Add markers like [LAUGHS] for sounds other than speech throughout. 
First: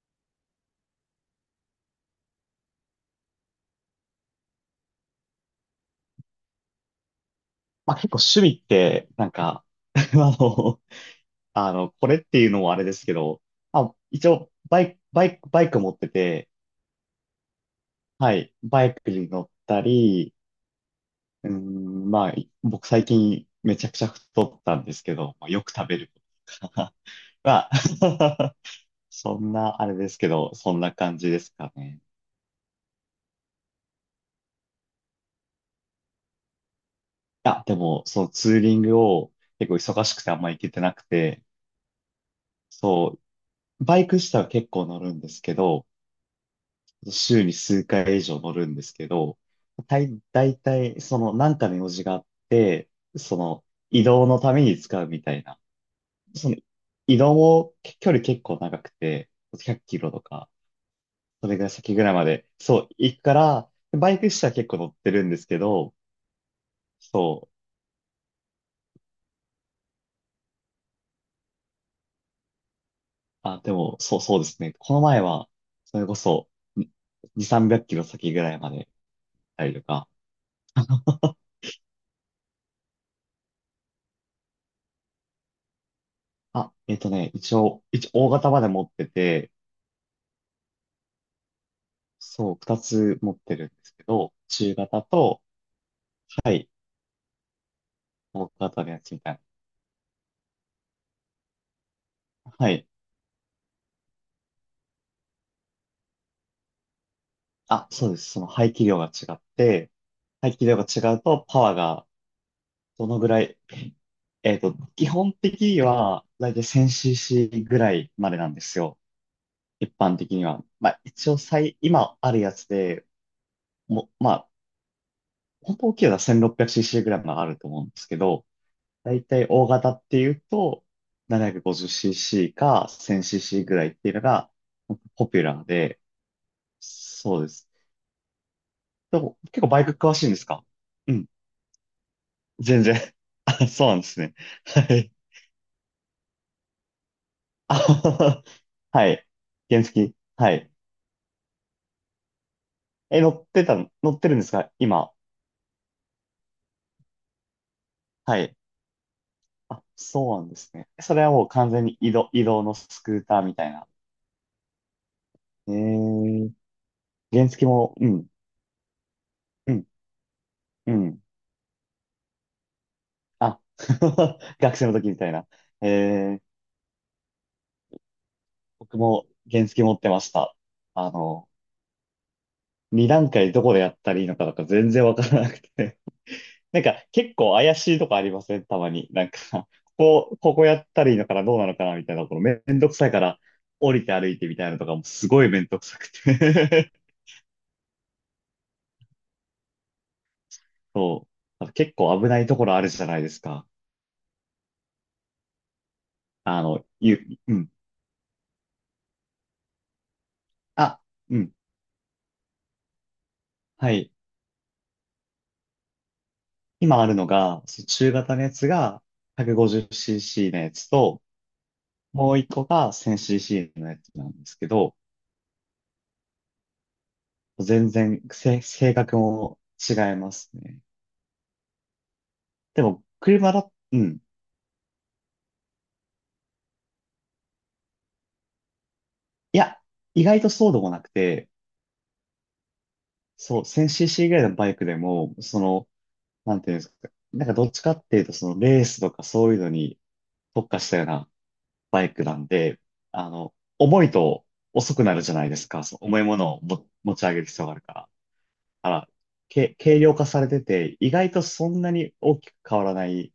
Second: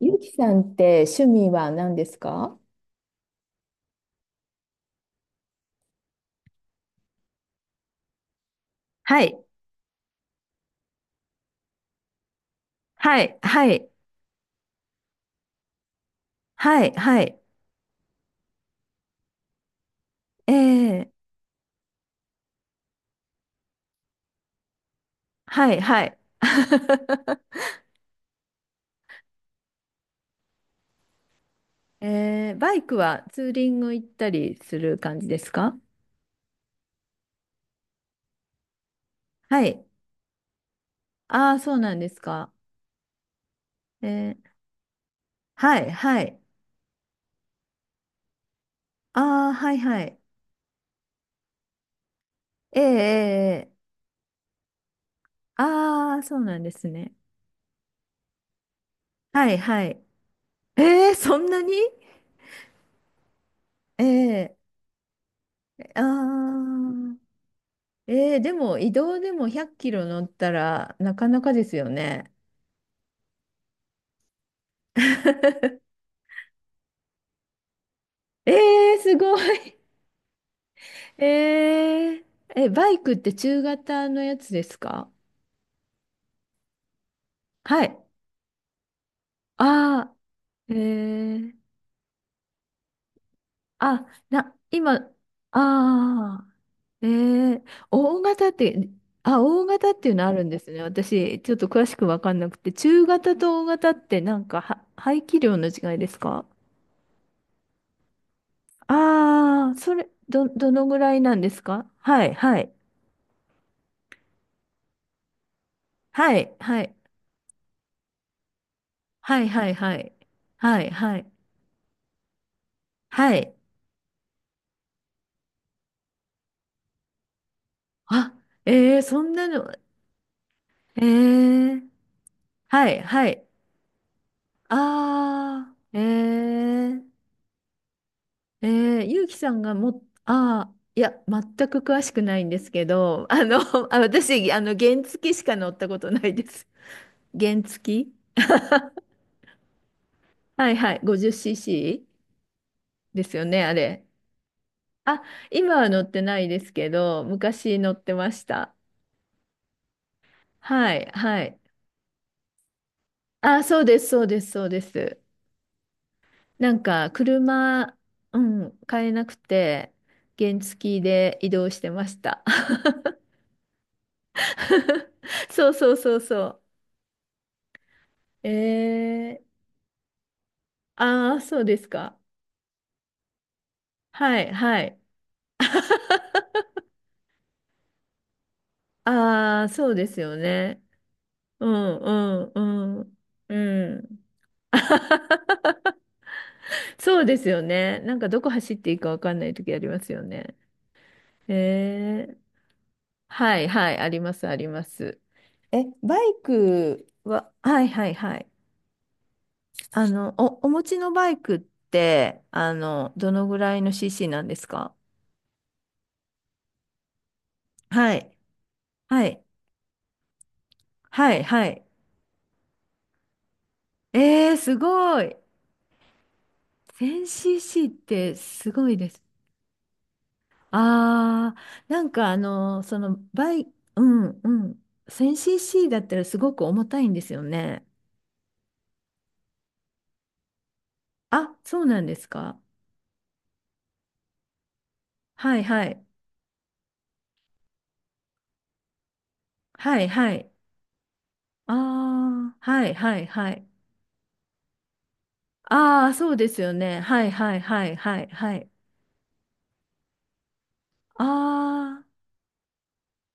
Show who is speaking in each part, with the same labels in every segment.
Speaker 1: ゆきさんって趣味は何ですか？
Speaker 2: まあ結構趣味って、
Speaker 1: は
Speaker 2: なん
Speaker 1: い、
Speaker 2: か [LAUGHS] あの、これっていうのもあれですけ
Speaker 1: はい、
Speaker 2: ど、
Speaker 1: は
Speaker 2: ま
Speaker 1: い、
Speaker 2: あ、一応、バイク持ってて、
Speaker 1: はい、はい。
Speaker 2: はい、バイクに乗ったり、
Speaker 1: えー、
Speaker 2: まあ、僕最近めちゃくちゃ太ったんですけど、まあ、よく
Speaker 1: はい、
Speaker 2: 食べ
Speaker 1: は
Speaker 2: る
Speaker 1: い。
Speaker 2: こととか。[LAUGHS] まあ [LAUGHS] そんな、あれですけど、そんな感じですか
Speaker 1: [LAUGHS]
Speaker 2: ね。
Speaker 1: えー、バイクはツーリング行ったりする感じですか？
Speaker 2: あ、でも、そのツーリングを
Speaker 1: は
Speaker 2: 結構
Speaker 1: い。
Speaker 2: 忙しくてあんま行けてなくて、
Speaker 1: ああ、そうなんですか。
Speaker 2: そう、バイク自
Speaker 1: え
Speaker 2: 体は
Speaker 1: ー、
Speaker 2: 結構乗るんですけ
Speaker 1: は
Speaker 2: ど、
Speaker 1: い、はい。
Speaker 2: 週に数回以上乗るんですけど、
Speaker 1: ああ、はい、はい。
Speaker 2: 大体、その、なんかの用事があっ
Speaker 1: え
Speaker 2: て、その、
Speaker 1: えええ。
Speaker 2: 移動のために使うみたいな。
Speaker 1: ああー、そう
Speaker 2: その、
Speaker 1: なんですね。
Speaker 2: 移動も距離結構長くて、
Speaker 1: はい、
Speaker 2: 100
Speaker 1: は
Speaker 2: キ
Speaker 1: い。
Speaker 2: ロとか、
Speaker 1: えー、そん
Speaker 2: それ
Speaker 1: な
Speaker 2: が
Speaker 1: に。
Speaker 2: 先ぐらいまで、そう、行くから、
Speaker 1: え
Speaker 2: バイク車は
Speaker 1: え。
Speaker 2: 結構乗ってるんですけど、
Speaker 1: ああ、
Speaker 2: そう、
Speaker 1: えー、でも移動でも100キロ乗ったらなかなかですよね。
Speaker 2: あ、でも、そう、そうですね。この前は、
Speaker 1: [LAUGHS]
Speaker 2: それこそ、2、300キロ先ぐ
Speaker 1: え
Speaker 2: らいまで行っ
Speaker 1: ー、すご
Speaker 2: たり
Speaker 1: い。
Speaker 2: とか、
Speaker 1: [LAUGHS] え
Speaker 2: [LAUGHS]
Speaker 1: ー、え、バイクって中型のやつですか？
Speaker 2: あ、
Speaker 1: はい。
Speaker 2: 一応大型まで持ってて、
Speaker 1: ああ、えー、
Speaker 2: そう、二つ持ってるんですけ
Speaker 1: あ、
Speaker 2: ど、
Speaker 1: な、
Speaker 2: 中
Speaker 1: 今、
Speaker 2: 型
Speaker 1: あ
Speaker 2: と、
Speaker 1: あ、
Speaker 2: はい、
Speaker 1: えー、大型
Speaker 2: 大
Speaker 1: っ
Speaker 2: 型
Speaker 1: て、
Speaker 2: のやつみた
Speaker 1: あ、
Speaker 2: い
Speaker 1: 大型っていうのあるんですね。私、ちょっと詳しくわかんなく
Speaker 2: な。は
Speaker 1: て、
Speaker 2: い。
Speaker 1: 中型と大型ってなんかは、排気量の違いですか？
Speaker 2: あ、そうです。その排気量が違っ
Speaker 1: ああー、
Speaker 2: て、
Speaker 1: それ、ど、
Speaker 2: 排気
Speaker 1: ど
Speaker 2: 量が
Speaker 1: のぐら
Speaker 2: 違
Speaker 1: い
Speaker 2: う
Speaker 1: なん
Speaker 2: と
Speaker 1: で
Speaker 2: パ
Speaker 1: す
Speaker 2: ワー
Speaker 1: か？
Speaker 2: が
Speaker 1: はい、はい。
Speaker 2: どのぐらい、基本的には
Speaker 1: は
Speaker 2: 大
Speaker 1: い、
Speaker 2: 体
Speaker 1: はい。
Speaker 2: 1000cc ぐらいまでなんですよ。
Speaker 1: はい、はい、
Speaker 2: 一
Speaker 1: はい。
Speaker 2: 般的には。
Speaker 1: はい、
Speaker 2: まあ
Speaker 1: はい。
Speaker 2: 一応今あるやつで、
Speaker 1: はい。
Speaker 2: もまあ、本当大きいのは 1600cc ぐらいまであると思うんですけ
Speaker 1: あ、
Speaker 2: ど、
Speaker 1: えー、
Speaker 2: だ
Speaker 1: そ
Speaker 2: い
Speaker 1: ん
Speaker 2: たい
Speaker 1: な
Speaker 2: 大
Speaker 1: の。
Speaker 2: 型っていうと、
Speaker 1: えー、
Speaker 2: 750cc か
Speaker 1: はい、はい。
Speaker 2: 1000cc ぐらいっていうのがポピュラー
Speaker 1: あー、
Speaker 2: で、
Speaker 1: え
Speaker 2: そうです。
Speaker 1: ー、えー、
Speaker 2: で
Speaker 1: ゆうき
Speaker 2: も
Speaker 1: さ
Speaker 2: 結
Speaker 1: ん
Speaker 2: 構
Speaker 1: が
Speaker 2: バイク
Speaker 1: も、
Speaker 2: 詳しいんですか？
Speaker 1: あー、い
Speaker 2: う
Speaker 1: や、
Speaker 2: ん、
Speaker 1: 全く詳しくないんです
Speaker 2: 全
Speaker 1: け
Speaker 2: 然。
Speaker 1: ど、[LAUGHS]
Speaker 2: [LAUGHS] あ、そう
Speaker 1: [LAUGHS]
Speaker 2: な
Speaker 1: あ、
Speaker 2: んですね。
Speaker 1: 私、
Speaker 2: は
Speaker 1: 原
Speaker 2: い。
Speaker 1: 付しか乗ったことないです。[LAUGHS] 原
Speaker 2: あ
Speaker 1: 付。
Speaker 2: はは。はい。原付。はい。
Speaker 1: はい、はい、50cc
Speaker 2: え、
Speaker 1: ですよね、あれ。
Speaker 2: 乗ってるんですか今？
Speaker 1: あ、今は乗ってないですけど、昔乗ってま
Speaker 2: は
Speaker 1: し
Speaker 2: い。
Speaker 1: た。
Speaker 2: あ、そうなんですね。
Speaker 1: はい、
Speaker 2: それは
Speaker 1: は
Speaker 2: もう
Speaker 1: い。
Speaker 2: 完全に移動のスクーターみ
Speaker 1: あ、
Speaker 2: たい
Speaker 1: そう
Speaker 2: な。
Speaker 1: です、そうです、そうです。
Speaker 2: えー、
Speaker 1: なんか、
Speaker 2: 原付も、
Speaker 1: 車、
Speaker 2: うん、
Speaker 1: うん、買えなく
Speaker 2: うん、
Speaker 1: て、原
Speaker 2: う
Speaker 1: 付
Speaker 2: ん。
Speaker 1: で移動してました。
Speaker 2: あ、[LAUGHS] 学生の時
Speaker 1: [LAUGHS]
Speaker 2: みたいな。
Speaker 1: そう
Speaker 2: え
Speaker 1: そうそう
Speaker 2: え、
Speaker 1: そう。え
Speaker 2: 僕も
Speaker 1: ー、
Speaker 2: 原付持ってました。あ
Speaker 1: ああ、
Speaker 2: の、
Speaker 1: そうですか。
Speaker 2: 2段階どこでやったらいいの
Speaker 1: は
Speaker 2: か
Speaker 1: い、
Speaker 2: とか
Speaker 1: は
Speaker 2: 全
Speaker 1: い。
Speaker 2: 然わからなくて。
Speaker 1: [LAUGHS]
Speaker 2: [LAUGHS] なんか結構怪しいとこありません？たまに。なんか、
Speaker 1: ああ、そうですよ
Speaker 2: ここや
Speaker 1: ね。
Speaker 2: ったらいいのかなどうな
Speaker 1: う
Speaker 2: のかな
Speaker 1: ん、
Speaker 2: み
Speaker 1: う
Speaker 2: たいなところ
Speaker 1: ん、
Speaker 2: めんどく
Speaker 1: う
Speaker 2: さい
Speaker 1: ん、
Speaker 2: から降
Speaker 1: う
Speaker 2: りて
Speaker 1: ん。
Speaker 2: 歩いてみたいなのとかもすごいめんど
Speaker 1: [LAUGHS]
Speaker 2: くさくて。
Speaker 1: そうですよね。なんかどこ走っていいかわかんない時ありますよね。
Speaker 2: [LAUGHS] そう。結構
Speaker 1: え
Speaker 2: 危ない
Speaker 1: え。
Speaker 2: ところあるじゃないです
Speaker 1: は
Speaker 2: か。
Speaker 1: い、はい、あります、あります。え、バイクは、
Speaker 2: うん。
Speaker 1: はいはいはい。お、お持ち
Speaker 2: あ、
Speaker 1: のバ
Speaker 2: う
Speaker 1: イ
Speaker 2: ん。
Speaker 1: クって、どのぐらい
Speaker 2: は
Speaker 1: の
Speaker 2: い。
Speaker 1: CC なんですか？
Speaker 2: 今あるのが、その中
Speaker 1: はい。
Speaker 2: 型のやつが
Speaker 1: はい。
Speaker 2: 150cc のやつと、
Speaker 1: はい、はい。
Speaker 2: もう一個が 1000cc のやつなんで
Speaker 1: えー、
Speaker 2: すけ
Speaker 1: す
Speaker 2: ど、
Speaker 1: ごい。
Speaker 2: 全
Speaker 1: 1000cc っ
Speaker 2: 然
Speaker 1: てすご
Speaker 2: 性
Speaker 1: いで
Speaker 2: 格
Speaker 1: す。
Speaker 2: も違いますね。
Speaker 1: あー、
Speaker 2: でも、車だ、う
Speaker 1: う
Speaker 2: ん。
Speaker 1: んうん。1000cc だったらすごく重たいんですよね。
Speaker 2: いや、意外とそうでもなくて、
Speaker 1: あ、そうなんですか。
Speaker 2: そう、1000cc ぐらいのバイクでも、
Speaker 1: は
Speaker 2: そ
Speaker 1: い、は
Speaker 2: の、
Speaker 1: い。
Speaker 2: なんていうんですか、なんかどっちかっていうと、そのレースとかそういうのに
Speaker 1: はい、はい。
Speaker 2: 特化したような
Speaker 1: あ
Speaker 2: バイクなん
Speaker 1: あ、
Speaker 2: で、
Speaker 1: はいはいはい。
Speaker 2: 重いと遅くなるじゃないですか、そう、
Speaker 1: ああ、
Speaker 2: 重い
Speaker 1: そう
Speaker 2: も
Speaker 1: で
Speaker 2: の
Speaker 1: す
Speaker 2: を
Speaker 1: よ
Speaker 2: も
Speaker 1: ね。
Speaker 2: 持
Speaker 1: は
Speaker 2: ち
Speaker 1: い
Speaker 2: 上げる
Speaker 1: はい
Speaker 2: 必要がある
Speaker 1: は
Speaker 2: か
Speaker 1: い
Speaker 2: ら。
Speaker 1: はいはい。
Speaker 2: あら、け、軽量化されてて、意
Speaker 1: あ
Speaker 2: 外とそんな
Speaker 1: あ、
Speaker 2: に大きく変わらない、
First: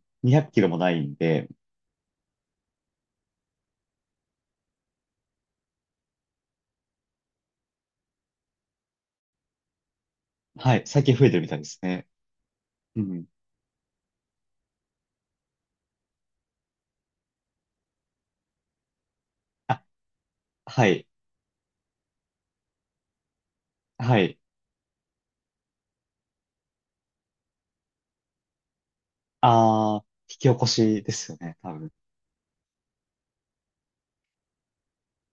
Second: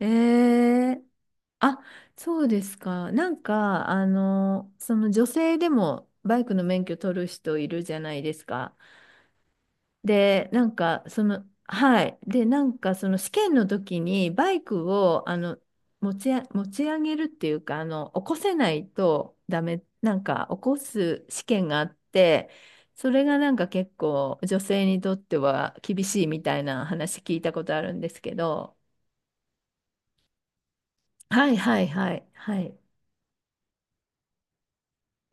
Speaker 1: え
Speaker 2: 200キロもない
Speaker 1: え。
Speaker 2: んで、
Speaker 1: あ、そうですか。なんか、あの、その女性でもバイクの免許取る人いるじゃないですか。で、なん
Speaker 2: はい、最
Speaker 1: か、
Speaker 2: 近
Speaker 1: そ
Speaker 2: 増えてる
Speaker 1: の、
Speaker 2: みたいです
Speaker 1: は
Speaker 2: ね。
Speaker 1: い。で、なんか、
Speaker 2: う
Speaker 1: その
Speaker 2: ん。
Speaker 1: 試験の時に、バイクを、あの、持ち上げるっていうか、あの、起こせないとダメ、
Speaker 2: あ、
Speaker 1: なんか、起こ
Speaker 2: はい、
Speaker 1: す試験があって、それがなんか結
Speaker 2: は
Speaker 1: 構、
Speaker 2: い。
Speaker 1: 女性にとっては厳しいみたいな話聞いたことあるんですけど、
Speaker 2: 引き起こしですよ
Speaker 1: はい、
Speaker 2: ね、多
Speaker 1: はい、
Speaker 2: 分。
Speaker 1: はい、はい。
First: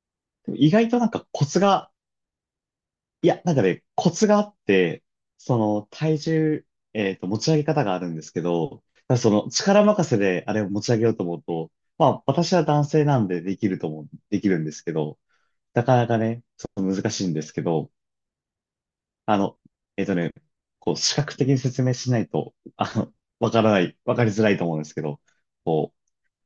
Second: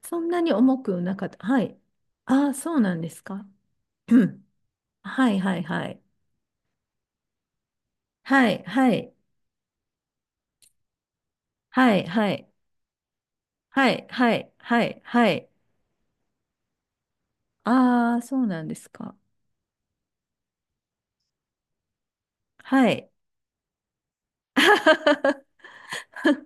Speaker 1: そんな
Speaker 2: で
Speaker 1: に
Speaker 2: も意
Speaker 1: 重
Speaker 2: 外と
Speaker 1: く
Speaker 2: なん
Speaker 1: な
Speaker 2: か
Speaker 1: かった。
Speaker 2: コツ
Speaker 1: はい。
Speaker 2: が、
Speaker 1: ああ、そうなんです
Speaker 2: いや、
Speaker 1: か。
Speaker 2: なんかね、コ
Speaker 1: う
Speaker 2: ツがあ
Speaker 1: ん。
Speaker 2: って、
Speaker 1: はい、は
Speaker 2: そ
Speaker 1: い、
Speaker 2: の
Speaker 1: はい。
Speaker 2: 体重、持ち上げ方があるんですけ
Speaker 1: はい、
Speaker 2: ど、
Speaker 1: はい、
Speaker 2: ただその力任せであれを持ち上げようと思うと、
Speaker 1: はい、
Speaker 2: まあ
Speaker 1: はい。
Speaker 2: 私は男性なんでできると
Speaker 1: は
Speaker 2: 思
Speaker 1: い、
Speaker 2: う、
Speaker 1: は
Speaker 2: でき
Speaker 1: い、
Speaker 2: るんで
Speaker 1: は
Speaker 2: すけ
Speaker 1: い、
Speaker 2: ど、
Speaker 1: はい。
Speaker 2: なかなかね、その難しいんですけど、
Speaker 1: ああ、そうなんですか。
Speaker 2: あの、えっとね、こう、視覚的に説明しないと、
Speaker 1: はい。
Speaker 2: わからない、わかりづらいと思うんですけど、
Speaker 1: [LAUGHS]
Speaker 2: こう、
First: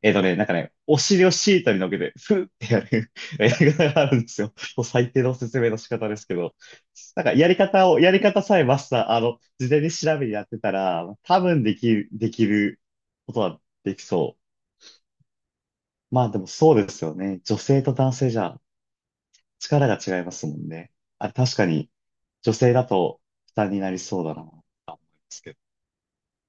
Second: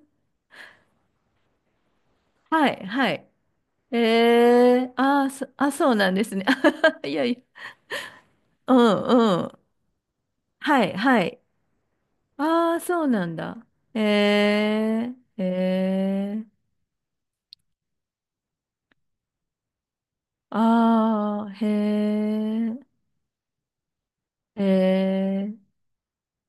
Speaker 2: なんかね、お尻をシートに乗っけて、ふっ
Speaker 1: は
Speaker 2: てや
Speaker 1: い、は
Speaker 2: る
Speaker 1: い。
Speaker 2: [LAUGHS] やり方
Speaker 1: え
Speaker 2: があるんですよ。もう
Speaker 1: え。
Speaker 2: 最低
Speaker 1: ああ、
Speaker 2: の
Speaker 1: そ、
Speaker 2: 説明
Speaker 1: あ、
Speaker 2: の仕
Speaker 1: そう
Speaker 2: 方
Speaker 1: なん
Speaker 2: で
Speaker 1: で
Speaker 2: すけ
Speaker 1: すね。
Speaker 2: ど、
Speaker 1: [LAUGHS] い
Speaker 2: な
Speaker 1: や
Speaker 2: ん
Speaker 1: い
Speaker 2: か
Speaker 1: や。
Speaker 2: やり方を、やり方さえ
Speaker 1: う
Speaker 2: マスター、
Speaker 1: ん、うん。
Speaker 2: 事前に調べにやってた
Speaker 1: はい、
Speaker 2: ら、
Speaker 1: は
Speaker 2: 多
Speaker 1: い。
Speaker 2: 分できる、でき
Speaker 1: ああ、
Speaker 2: る
Speaker 1: そうな
Speaker 2: こ
Speaker 1: ん
Speaker 2: とは
Speaker 1: だ。
Speaker 2: できそ
Speaker 1: えええ
Speaker 2: う。まあで
Speaker 1: え。
Speaker 2: もそうですよね。女性と男性じゃ力が違いますもんね。あ、
Speaker 1: ああ
Speaker 2: 確かに、女
Speaker 1: ー、
Speaker 2: 性だ
Speaker 1: へ
Speaker 2: と負担になりそうだな。
Speaker 1: え、ええ。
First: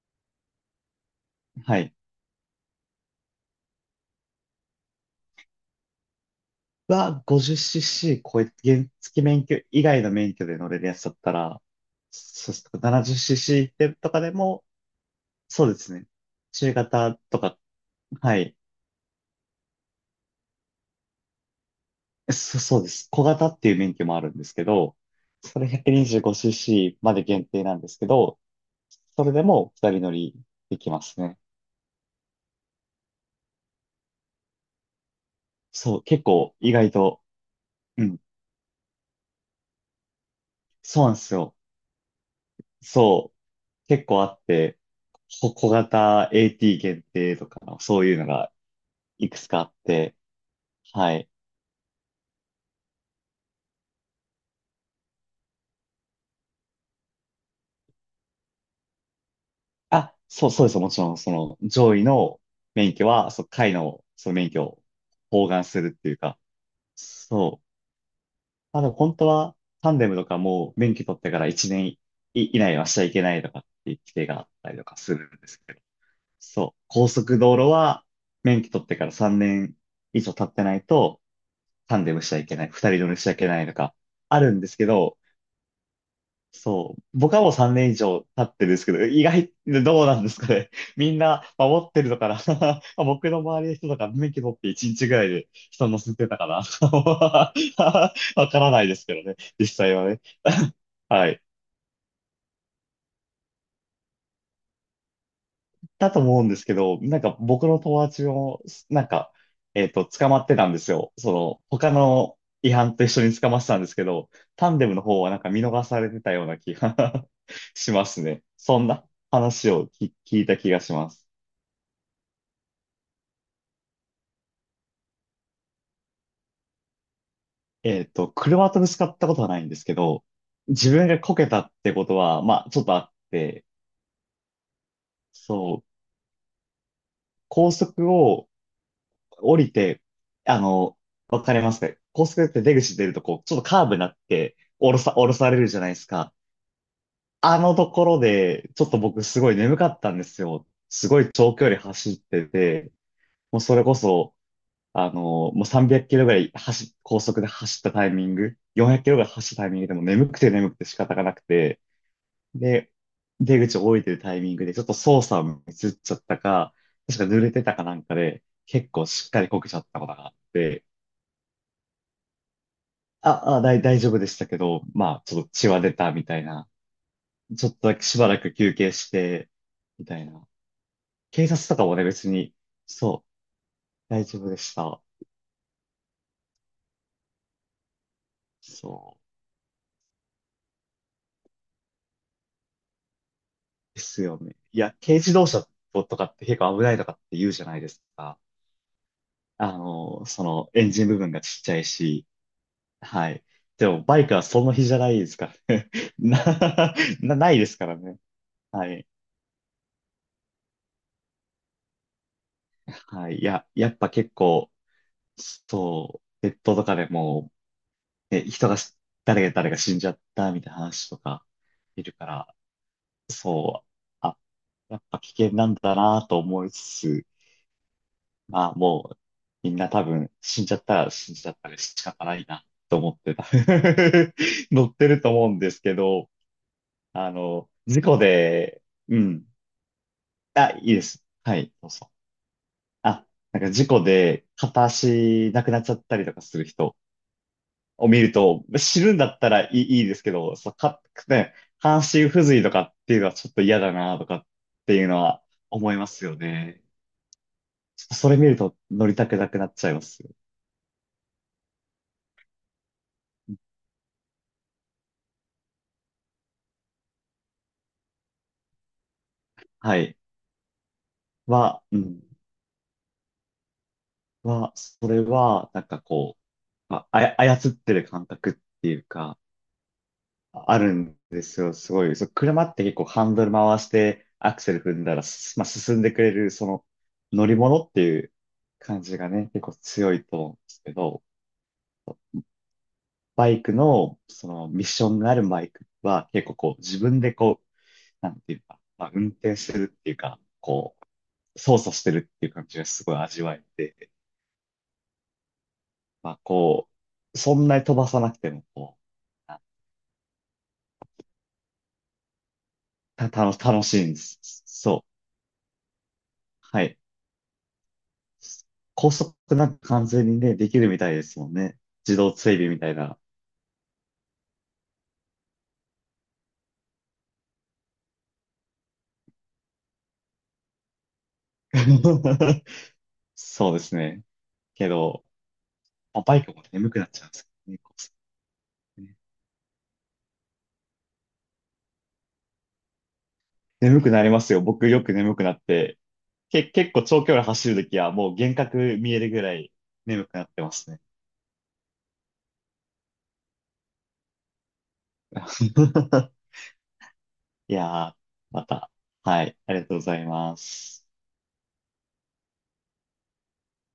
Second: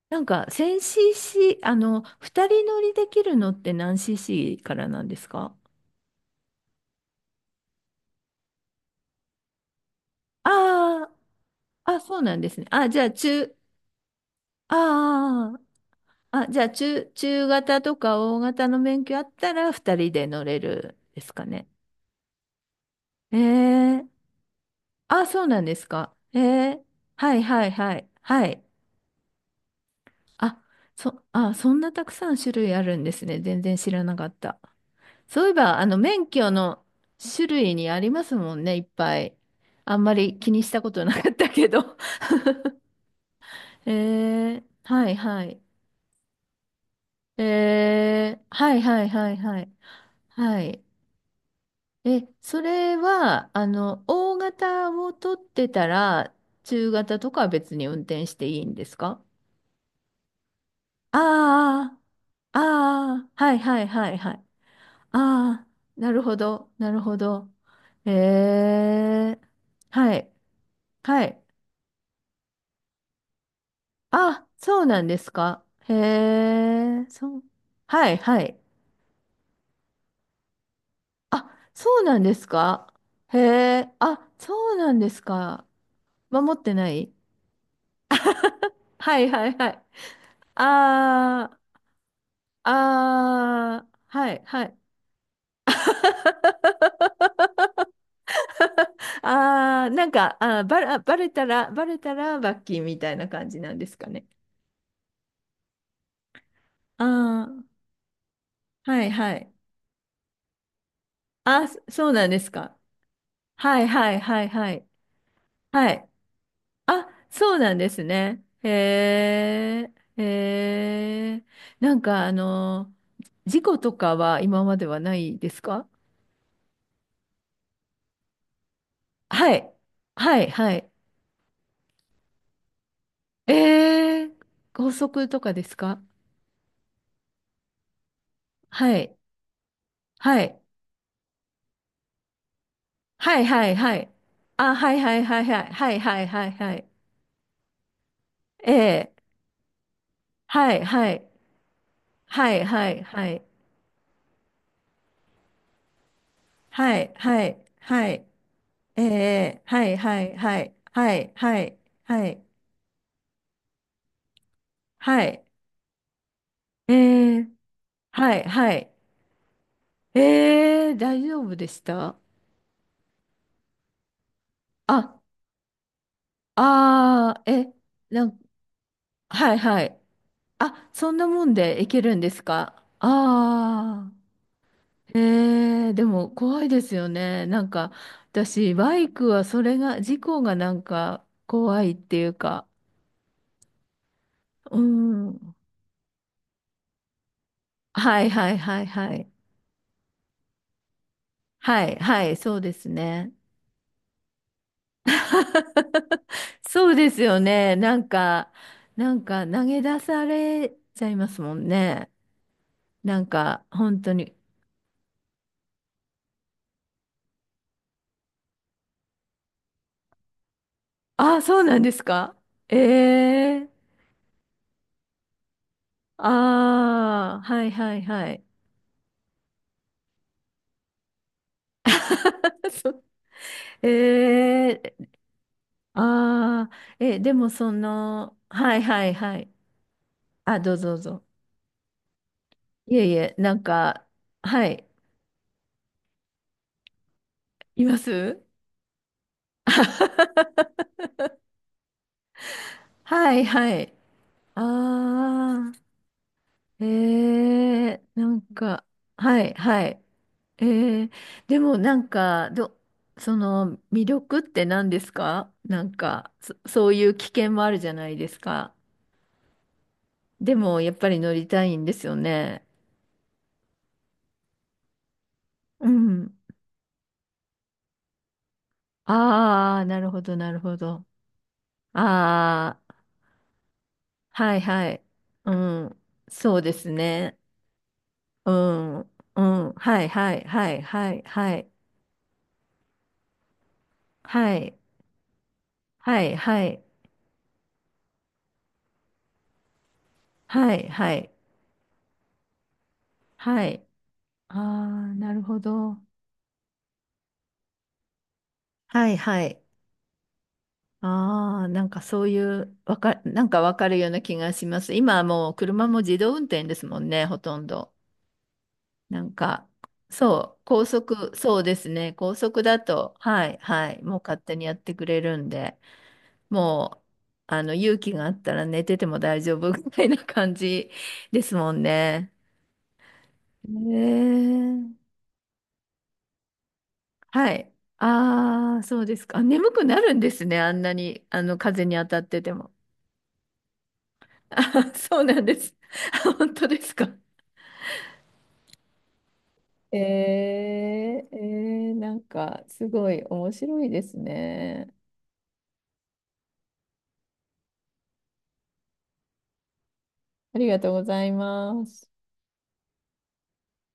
Speaker 1: なんか、1000cc、あ
Speaker 2: はい。
Speaker 1: の、2人乗りできるのって何 cc からなんですか？
Speaker 2: 50cc 超え、原付免許以外の免許で乗れるやつ
Speaker 1: あ
Speaker 2: だったら、
Speaker 1: あー、あ、そうなんで
Speaker 2: そ
Speaker 1: す
Speaker 2: し
Speaker 1: ね。
Speaker 2: て
Speaker 1: あ、
Speaker 2: な
Speaker 1: じ
Speaker 2: な
Speaker 1: ゃあ、
Speaker 2: じゅうすると
Speaker 1: 中、
Speaker 2: 70cc ってとかでも、
Speaker 1: あー
Speaker 2: そうですね。
Speaker 1: あー、あ、じゃあ
Speaker 2: 中
Speaker 1: 中、
Speaker 2: 型と
Speaker 1: 中
Speaker 2: か、
Speaker 1: 型とか
Speaker 2: は
Speaker 1: 大
Speaker 2: い。
Speaker 1: 型の免許あったら二人で乗れるですかね。
Speaker 2: そうです。小
Speaker 1: え
Speaker 2: 型っていう免許もあ
Speaker 1: え。
Speaker 2: るんですけど、
Speaker 1: あ、そう
Speaker 2: そ
Speaker 1: なん
Speaker 2: れ
Speaker 1: ですか。ええ
Speaker 2: 125cc まで
Speaker 1: はい
Speaker 2: 限定
Speaker 1: はい
Speaker 2: なんで
Speaker 1: は
Speaker 2: すけ
Speaker 1: い。
Speaker 2: ど、
Speaker 1: はい。
Speaker 2: それでも二人乗り
Speaker 1: あ、
Speaker 2: できます
Speaker 1: そ、
Speaker 2: ね。
Speaker 1: あ、そんなたくさん種類あるんですね。全然知らなかった。そういえば、
Speaker 2: そう、結
Speaker 1: 免許
Speaker 2: 構意
Speaker 1: の
Speaker 2: 外と、
Speaker 1: 種類にあ
Speaker 2: う
Speaker 1: り
Speaker 2: ん、
Speaker 1: ますもんね、いっぱい。あんまり気にしたこ
Speaker 2: そ
Speaker 1: と
Speaker 2: うな
Speaker 1: な
Speaker 2: んで
Speaker 1: かっ
Speaker 2: す
Speaker 1: た
Speaker 2: よ。
Speaker 1: けど。
Speaker 2: そう、
Speaker 1: [LAUGHS] え
Speaker 2: 結構あっ
Speaker 1: え
Speaker 2: て、
Speaker 1: はいはい。
Speaker 2: 小型 AT 限定
Speaker 1: え
Speaker 2: とか、そういうの
Speaker 1: え
Speaker 2: が
Speaker 1: はいはい
Speaker 2: い
Speaker 1: はい
Speaker 2: くつか
Speaker 1: は
Speaker 2: あ
Speaker 1: い。
Speaker 2: って、
Speaker 1: はい。
Speaker 2: はい。
Speaker 1: え、それは、あの、大型を取ってたら、中型とかは別に運転していいんですか？
Speaker 2: あ、そうです。もちろ
Speaker 1: あ
Speaker 2: ん、その上位の
Speaker 1: あ、
Speaker 2: 免許
Speaker 1: ああ、
Speaker 2: は、そう、
Speaker 1: はい
Speaker 2: 下位
Speaker 1: はい
Speaker 2: の
Speaker 1: はい
Speaker 2: そ
Speaker 1: は
Speaker 2: の
Speaker 1: い。
Speaker 2: 免許を包含
Speaker 1: ああ、
Speaker 2: するって
Speaker 1: な
Speaker 2: いう
Speaker 1: るほ
Speaker 2: か、
Speaker 1: ど、なるほど。
Speaker 2: そう。
Speaker 1: え
Speaker 2: まあでも本当
Speaker 1: え、
Speaker 2: は、タンデム
Speaker 1: は
Speaker 2: と
Speaker 1: い、
Speaker 2: かも免許取っ
Speaker 1: は
Speaker 2: てか
Speaker 1: い。
Speaker 2: ら1年以内はしちゃいけないとかっていう規定があ
Speaker 1: あ、
Speaker 2: ったり
Speaker 1: そ
Speaker 2: と
Speaker 1: う
Speaker 2: か
Speaker 1: なん
Speaker 2: す
Speaker 1: で
Speaker 2: る
Speaker 1: す
Speaker 2: んです
Speaker 1: か。
Speaker 2: けど、
Speaker 1: へ
Speaker 2: そう。
Speaker 1: え、
Speaker 2: 高
Speaker 1: そ
Speaker 2: 速
Speaker 1: う。
Speaker 2: 道路は
Speaker 1: はいはい。
Speaker 2: 免許取ってから3年以上経ってないと、
Speaker 1: あ、
Speaker 2: タ
Speaker 1: そう
Speaker 2: ンデ
Speaker 1: な
Speaker 2: ム
Speaker 1: ん
Speaker 2: しち
Speaker 1: で
Speaker 2: ゃい
Speaker 1: す
Speaker 2: けない、二
Speaker 1: か。
Speaker 2: 人乗りしちゃい
Speaker 1: へ
Speaker 2: けないとか、
Speaker 1: え、あ、
Speaker 2: あるんで
Speaker 1: そう
Speaker 2: すけ
Speaker 1: なんで
Speaker 2: ど、
Speaker 1: すか。守ってな
Speaker 2: そう。
Speaker 1: い。
Speaker 2: 僕はもう3年以上経ってるんですけど、
Speaker 1: はいはいはい。
Speaker 2: どうなんですかね。[LAUGHS] みんな
Speaker 1: あー、
Speaker 2: 守ってるのかな。 [LAUGHS] 僕の周りの
Speaker 1: あ
Speaker 2: 人
Speaker 1: ー、
Speaker 2: とか
Speaker 1: は
Speaker 2: 免
Speaker 1: い、
Speaker 2: 許取っ
Speaker 1: は
Speaker 2: て
Speaker 1: い。
Speaker 2: 1日ぐらいで人乗せてたか
Speaker 1: [LAUGHS]
Speaker 2: な。 [LAUGHS] わからないですけどね、実
Speaker 1: あー、
Speaker 2: 際は
Speaker 1: なん
Speaker 2: ね。
Speaker 1: か、
Speaker 2: [LAUGHS]
Speaker 1: バ
Speaker 2: は
Speaker 1: レ
Speaker 2: い。
Speaker 1: たら、バレたら罰金みたいな感じなんですかね。
Speaker 2: だと思うんですけど、
Speaker 1: あ
Speaker 2: なんか
Speaker 1: ー、
Speaker 2: 僕の友達も、な
Speaker 1: は
Speaker 2: ん
Speaker 1: い、
Speaker 2: か、
Speaker 1: はい。
Speaker 2: 捕まってたんですよ。その、
Speaker 1: あ、
Speaker 2: 他
Speaker 1: そうなんで
Speaker 2: の
Speaker 1: す
Speaker 2: 違
Speaker 1: か。
Speaker 2: 反と一緒に捕まってた
Speaker 1: は
Speaker 2: んで
Speaker 1: い、
Speaker 2: すけ
Speaker 1: はい、
Speaker 2: ど、
Speaker 1: はい、
Speaker 2: タ
Speaker 1: は
Speaker 2: ンデ
Speaker 1: い。
Speaker 2: ムの方はなんか見逃
Speaker 1: は
Speaker 2: さ
Speaker 1: い。
Speaker 2: れてたような気が
Speaker 1: あ、
Speaker 2: [LAUGHS]
Speaker 1: そうなんで
Speaker 2: し
Speaker 1: す
Speaker 2: ますね。
Speaker 1: ね。へ
Speaker 2: そんな話を
Speaker 1: え、へ
Speaker 2: 聞いた気がします。
Speaker 1: え。なんか、あの、事故とかは今まではないですか？
Speaker 2: 車とぶつかったことは
Speaker 1: は
Speaker 2: ないん
Speaker 1: い。
Speaker 2: ですけど、
Speaker 1: はい、はい。
Speaker 2: 自分がこけたってことは、まあ、ちょっとあって、
Speaker 1: ええ、高速とかで
Speaker 2: そ
Speaker 1: す
Speaker 2: う、
Speaker 1: か？
Speaker 2: 高速を
Speaker 1: はい。
Speaker 2: 降りて、
Speaker 1: は
Speaker 2: あ
Speaker 1: い。
Speaker 2: の、わかりますか？高速って出口出ると
Speaker 1: は
Speaker 2: こ
Speaker 1: い、
Speaker 2: う、ちょっと
Speaker 1: はい、
Speaker 2: カーブ
Speaker 1: は
Speaker 2: にな
Speaker 1: い。
Speaker 2: って、
Speaker 1: あ、はい、はい、
Speaker 2: 降ろ
Speaker 1: はい、
Speaker 2: され
Speaker 1: は
Speaker 2: る
Speaker 1: い。
Speaker 2: じゃない
Speaker 1: は
Speaker 2: で
Speaker 1: い、
Speaker 2: す
Speaker 1: はい、
Speaker 2: か。
Speaker 1: はい、はい。
Speaker 2: あのところで、
Speaker 1: え
Speaker 2: ちょっと
Speaker 1: え。
Speaker 2: 僕すごい眠かったんですよ。
Speaker 1: はい、
Speaker 2: す
Speaker 1: は
Speaker 2: ご
Speaker 1: い。
Speaker 2: い長距離走って
Speaker 1: はい、は
Speaker 2: て、
Speaker 1: い、はい。
Speaker 2: もうそれこそ、もう300キロぐらい
Speaker 1: はい、
Speaker 2: 高速
Speaker 1: は
Speaker 2: で
Speaker 1: い、
Speaker 2: 走ったタ
Speaker 1: は
Speaker 2: イミ
Speaker 1: い。
Speaker 2: ング、400
Speaker 1: え
Speaker 2: キロぐらい走っ
Speaker 1: え。
Speaker 2: たタイミン
Speaker 1: は
Speaker 2: グで
Speaker 1: い、
Speaker 2: も
Speaker 1: は
Speaker 2: 眠
Speaker 1: い、
Speaker 2: くて
Speaker 1: は
Speaker 2: 眠
Speaker 1: い。
Speaker 2: くて仕
Speaker 1: は
Speaker 2: 方が
Speaker 1: い、
Speaker 2: なく
Speaker 1: はい、
Speaker 2: て、
Speaker 1: はい。
Speaker 2: で、出口を降りてるタイミングでちょっと操
Speaker 1: は
Speaker 2: 作
Speaker 1: い。
Speaker 2: をミスっちゃったか、
Speaker 1: え
Speaker 2: 確か濡
Speaker 1: え。
Speaker 2: れてたかなんか
Speaker 1: は
Speaker 2: で、
Speaker 1: い、は
Speaker 2: 結
Speaker 1: い。
Speaker 2: 構しっかりこけちゃったことがあって、
Speaker 1: ええ、大丈夫でした？
Speaker 2: 大丈夫でしたけど、ま
Speaker 1: あ、
Speaker 2: あ、ちょっと血は出たみたいな。
Speaker 1: ああ、
Speaker 2: ちょ
Speaker 1: え、
Speaker 2: っとだけし
Speaker 1: な
Speaker 2: ば
Speaker 1: ん、
Speaker 2: らく休憩して、
Speaker 1: はい、はい。
Speaker 2: みたいな。
Speaker 1: あ、そんなも
Speaker 2: 警
Speaker 1: ん
Speaker 2: 察と
Speaker 1: で
Speaker 2: か
Speaker 1: い
Speaker 2: も
Speaker 1: け
Speaker 2: ね、
Speaker 1: るん
Speaker 2: 別
Speaker 1: です
Speaker 2: に、
Speaker 1: か？あ
Speaker 2: そ
Speaker 1: あ
Speaker 2: う、
Speaker 1: ー。
Speaker 2: 大丈夫でした。
Speaker 1: えー、でも怖いですよね。なんか私
Speaker 2: そ
Speaker 1: バイ
Speaker 2: う
Speaker 1: クはそれが事故がなんか怖いっていうか。
Speaker 2: ですよね。
Speaker 1: う
Speaker 2: いや、軽自動
Speaker 1: ん。
Speaker 2: 車とかって結構危ないとかって言うじゃないです
Speaker 1: はい
Speaker 2: か。
Speaker 1: はいはいはい。
Speaker 2: その、エンジン部分がちっちゃ
Speaker 1: は
Speaker 2: い
Speaker 1: いは
Speaker 2: し、
Speaker 1: いそうです
Speaker 2: は
Speaker 1: ね。
Speaker 2: い。でも、バイクはその日じゃないですから
Speaker 1: [LAUGHS]
Speaker 2: ね。[LAUGHS]
Speaker 1: そう
Speaker 2: な、
Speaker 1: ですよ
Speaker 2: ないで
Speaker 1: ね。
Speaker 2: すか
Speaker 1: な
Speaker 2: ら
Speaker 1: ん
Speaker 2: ね。
Speaker 1: か、
Speaker 2: はい。
Speaker 1: なんか投げ出されちゃいますもんね。なん
Speaker 2: はい。い
Speaker 1: か
Speaker 2: や、やっ
Speaker 1: 本
Speaker 2: ぱ
Speaker 1: 当
Speaker 2: 結
Speaker 1: に。
Speaker 2: 構、そう、ネットとかでも、ね、人がし、誰が死んじゃったみたいな話と
Speaker 1: ああ
Speaker 2: か
Speaker 1: そうなんです
Speaker 2: いるか
Speaker 1: か。
Speaker 2: ら、
Speaker 1: ええー。
Speaker 2: そう、あ、やっぱ危険なんだなと思いつつ、
Speaker 1: ああはいはいはい。
Speaker 2: まあもう、みんな多分死んじゃったら死んじゃったで仕方ないな
Speaker 1: [LAUGHS] そ
Speaker 2: と
Speaker 1: う。
Speaker 2: 思ってた。[LAUGHS]
Speaker 1: え
Speaker 2: 乗
Speaker 1: ー、
Speaker 2: ってると思うんですけど、
Speaker 1: あー。え、でもそ
Speaker 2: 事故
Speaker 1: の、はい
Speaker 2: で、
Speaker 1: はい
Speaker 2: う
Speaker 1: は
Speaker 2: ん、
Speaker 1: い。あ、どうぞどうぞ。
Speaker 2: はい、そうそう。
Speaker 1: いえい
Speaker 2: あ、
Speaker 1: え、な
Speaker 2: な
Speaker 1: ん
Speaker 2: んか事故
Speaker 1: か、
Speaker 2: で
Speaker 1: は
Speaker 2: 片
Speaker 1: い、
Speaker 2: 足なくなっちゃったりとかする人、
Speaker 1: いま
Speaker 2: を見る
Speaker 1: す？
Speaker 2: と、知るんだったら
Speaker 1: [LAUGHS]
Speaker 2: いいですけど、そう、ね、半身不随とかっていうの
Speaker 1: は
Speaker 2: は
Speaker 1: い
Speaker 2: ちょっと
Speaker 1: は
Speaker 2: 嫌だ
Speaker 1: い。
Speaker 2: なとかっていうのは
Speaker 1: ああ、
Speaker 2: 思いますよね。
Speaker 1: えー、
Speaker 2: ちょっと
Speaker 1: な
Speaker 2: それ
Speaker 1: ん
Speaker 2: 見ると
Speaker 1: か、
Speaker 2: 乗りたく
Speaker 1: は
Speaker 2: な
Speaker 1: い
Speaker 2: くなっ
Speaker 1: は
Speaker 2: ちゃいま
Speaker 1: い。
Speaker 2: すよ。
Speaker 1: えー、でもなんか、ど、その魅力って何ですか？なんか、そういう危険もあるじゃないですか。
Speaker 2: はい。
Speaker 1: でもやっぱり乗りたいんで
Speaker 2: う
Speaker 1: すよ
Speaker 2: ん。
Speaker 1: ね。
Speaker 2: それは、なん
Speaker 1: う
Speaker 2: か
Speaker 1: ん。
Speaker 2: こう、まあ、操ってる感覚っていうか、
Speaker 1: ああ、なるほど、なるほ
Speaker 2: ある
Speaker 1: ど。
Speaker 2: んですよ。すごい。そう、車っ
Speaker 1: あ
Speaker 2: て結
Speaker 1: あ、
Speaker 2: 構ハンドル回してア
Speaker 1: はい
Speaker 2: クセル
Speaker 1: は
Speaker 2: 踏
Speaker 1: い。
Speaker 2: んだら、
Speaker 1: う
Speaker 2: まあ、進
Speaker 1: ん。
Speaker 2: んでくれる、
Speaker 1: そう
Speaker 2: そ
Speaker 1: で
Speaker 2: の
Speaker 1: すね。
Speaker 2: 乗り物っていう
Speaker 1: うん。
Speaker 2: 感じが
Speaker 1: う
Speaker 2: ね、結
Speaker 1: ん。
Speaker 2: 構
Speaker 1: はい
Speaker 2: 強い
Speaker 1: は
Speaker 2: と
Speaker 1: い
Speaker 2: 思うんで
Speaker 1: はい
Speaker 2: すけ
Speaker 1: はい
Speaker 2: ど、
Speaker 1: はい。
Speaker 2: バイクの、そ
Speaker 1: は
Speaker 2: の
Speaker 1: い
Speaker 2: ミッションがあるバイク
Speaker 1: は
Speaker 2: は
Speaker 1: い
Speaker 2: 結構
Speaker 1: は
Speaker 2: こう
Speaker 1: い
Speaker 2: 自分でこう、なんていうか、まあ、運転してるっていうか、
Speaker 1: はい
Speaker 2: こう、
Speaker 1: はい
Speaker 2: 操作してるっていう感じがすごい味わえ
Speaker 1: はい。
Speaker 2: て、
Speaker 1: ああ、なるほど。
Speaker 2: まあこう、そんなに飛ばさなくてもこ
Speaker 1: はいは
Speaker 2: う、
Speaker 1: い。
Speaker 2: あ
Speaker 1: ああ、なんかそういう、わか、
Speaker 2: た、
Speaker 1: な
Speaker 2: た
Speaker 1: ん
Speaker 2: の、
Speaker 1: かわ
Speaker 2: 楽
Speaker 1: かる
Speaker 2: し
Speaker 1: よ
Speaker 2: い
Speaker 1: う
Speaker 2: んで
Speaker 1: な気
Speaker 2: す。
Speaker 1: がします。
Speaker 2: そ
Speaker 1: 今
Speaker 2: う。
Speaker 1: はもう車も自動運転で
Speaker 2: は
Speaker 1: す
Speaker 2: い。
Speaker 1: もんね、ほとんど。
Speaker 2: 高
Speaker 1: なん
Speaker 2: 速な
Speaker 1: か、
Speaker 2: んか完全にね、
Speaker 1: そう、
Speaker 2: でき
Speaker 1: 高
Speaker 2: るみたいで
Speaker 1: 速、
Speaker 2: すもん
Speaker 1: そうで
Speaker 2: ね。
Speaker 1: すね。
Speaker 2: 自動
Speaker 1: 高速
Speaker 2: 追尾み
Speaker 1: だ
Speaker 2: たい
Speaker 1: と、
Speaker 2: な。
Speaker 1: はい、はい、もう勝手にやってくれるんで、もう、あの、勇気があったら寝てても大丈夫みたいな感じですもんね。
Speaker 2: [LAUGHS] そうで
Speaker 1: ね
Speaker 2: すね。け
Speaker 1: え。
Speaker 2: ど、まあバイクも眠くなっちゃうんです
Speaker 1: は
Speaker 2: よ
Speaker 1: い。
Speaker 2: ね。こ
Speaker 1: ああ、そ
Speaker 2: う
Speaker 1: うで
Speaker 2: ね
Speaker 1: すか。あ眠くなるんですね。あんなに、あの、風に当たってても。
Speaker 2: 眠くなりま
Speaker 1: [LAUGHS]
Speaker 2: すよ。僕
Speaker 1: あ、
Speaker 2: よく
Speaker 1: そう
Speaker 2: 眠
Speaker 1: な
Speaker 2: く
Speaker 1: ん
Speaker 2: な
Speaker 1: で
Speaker 2: っ
Speaker 1: す。
Speaker 2: て、
Speaker 1: [LAUGHS] あ本当で
Speaker 2: 結
Speaker 1: す
Speaker 2: 構
Speaker 1: か。
Speaker 2: 長距離走るときはもう幻覚見えるぐらい
Speaker 1: え
Speaker 2: 眠くなっ
Speaker 1: ー、
Speaker 2: てますね。
Speaker 1: えー、なんか、すごい面白いですね。
Speaker 2: [LAUGHS] いやー、また。はい、ありがとうございま
Speaker 1: ありがとうご
Speaker 2: す。
Speaker 1: ざいます。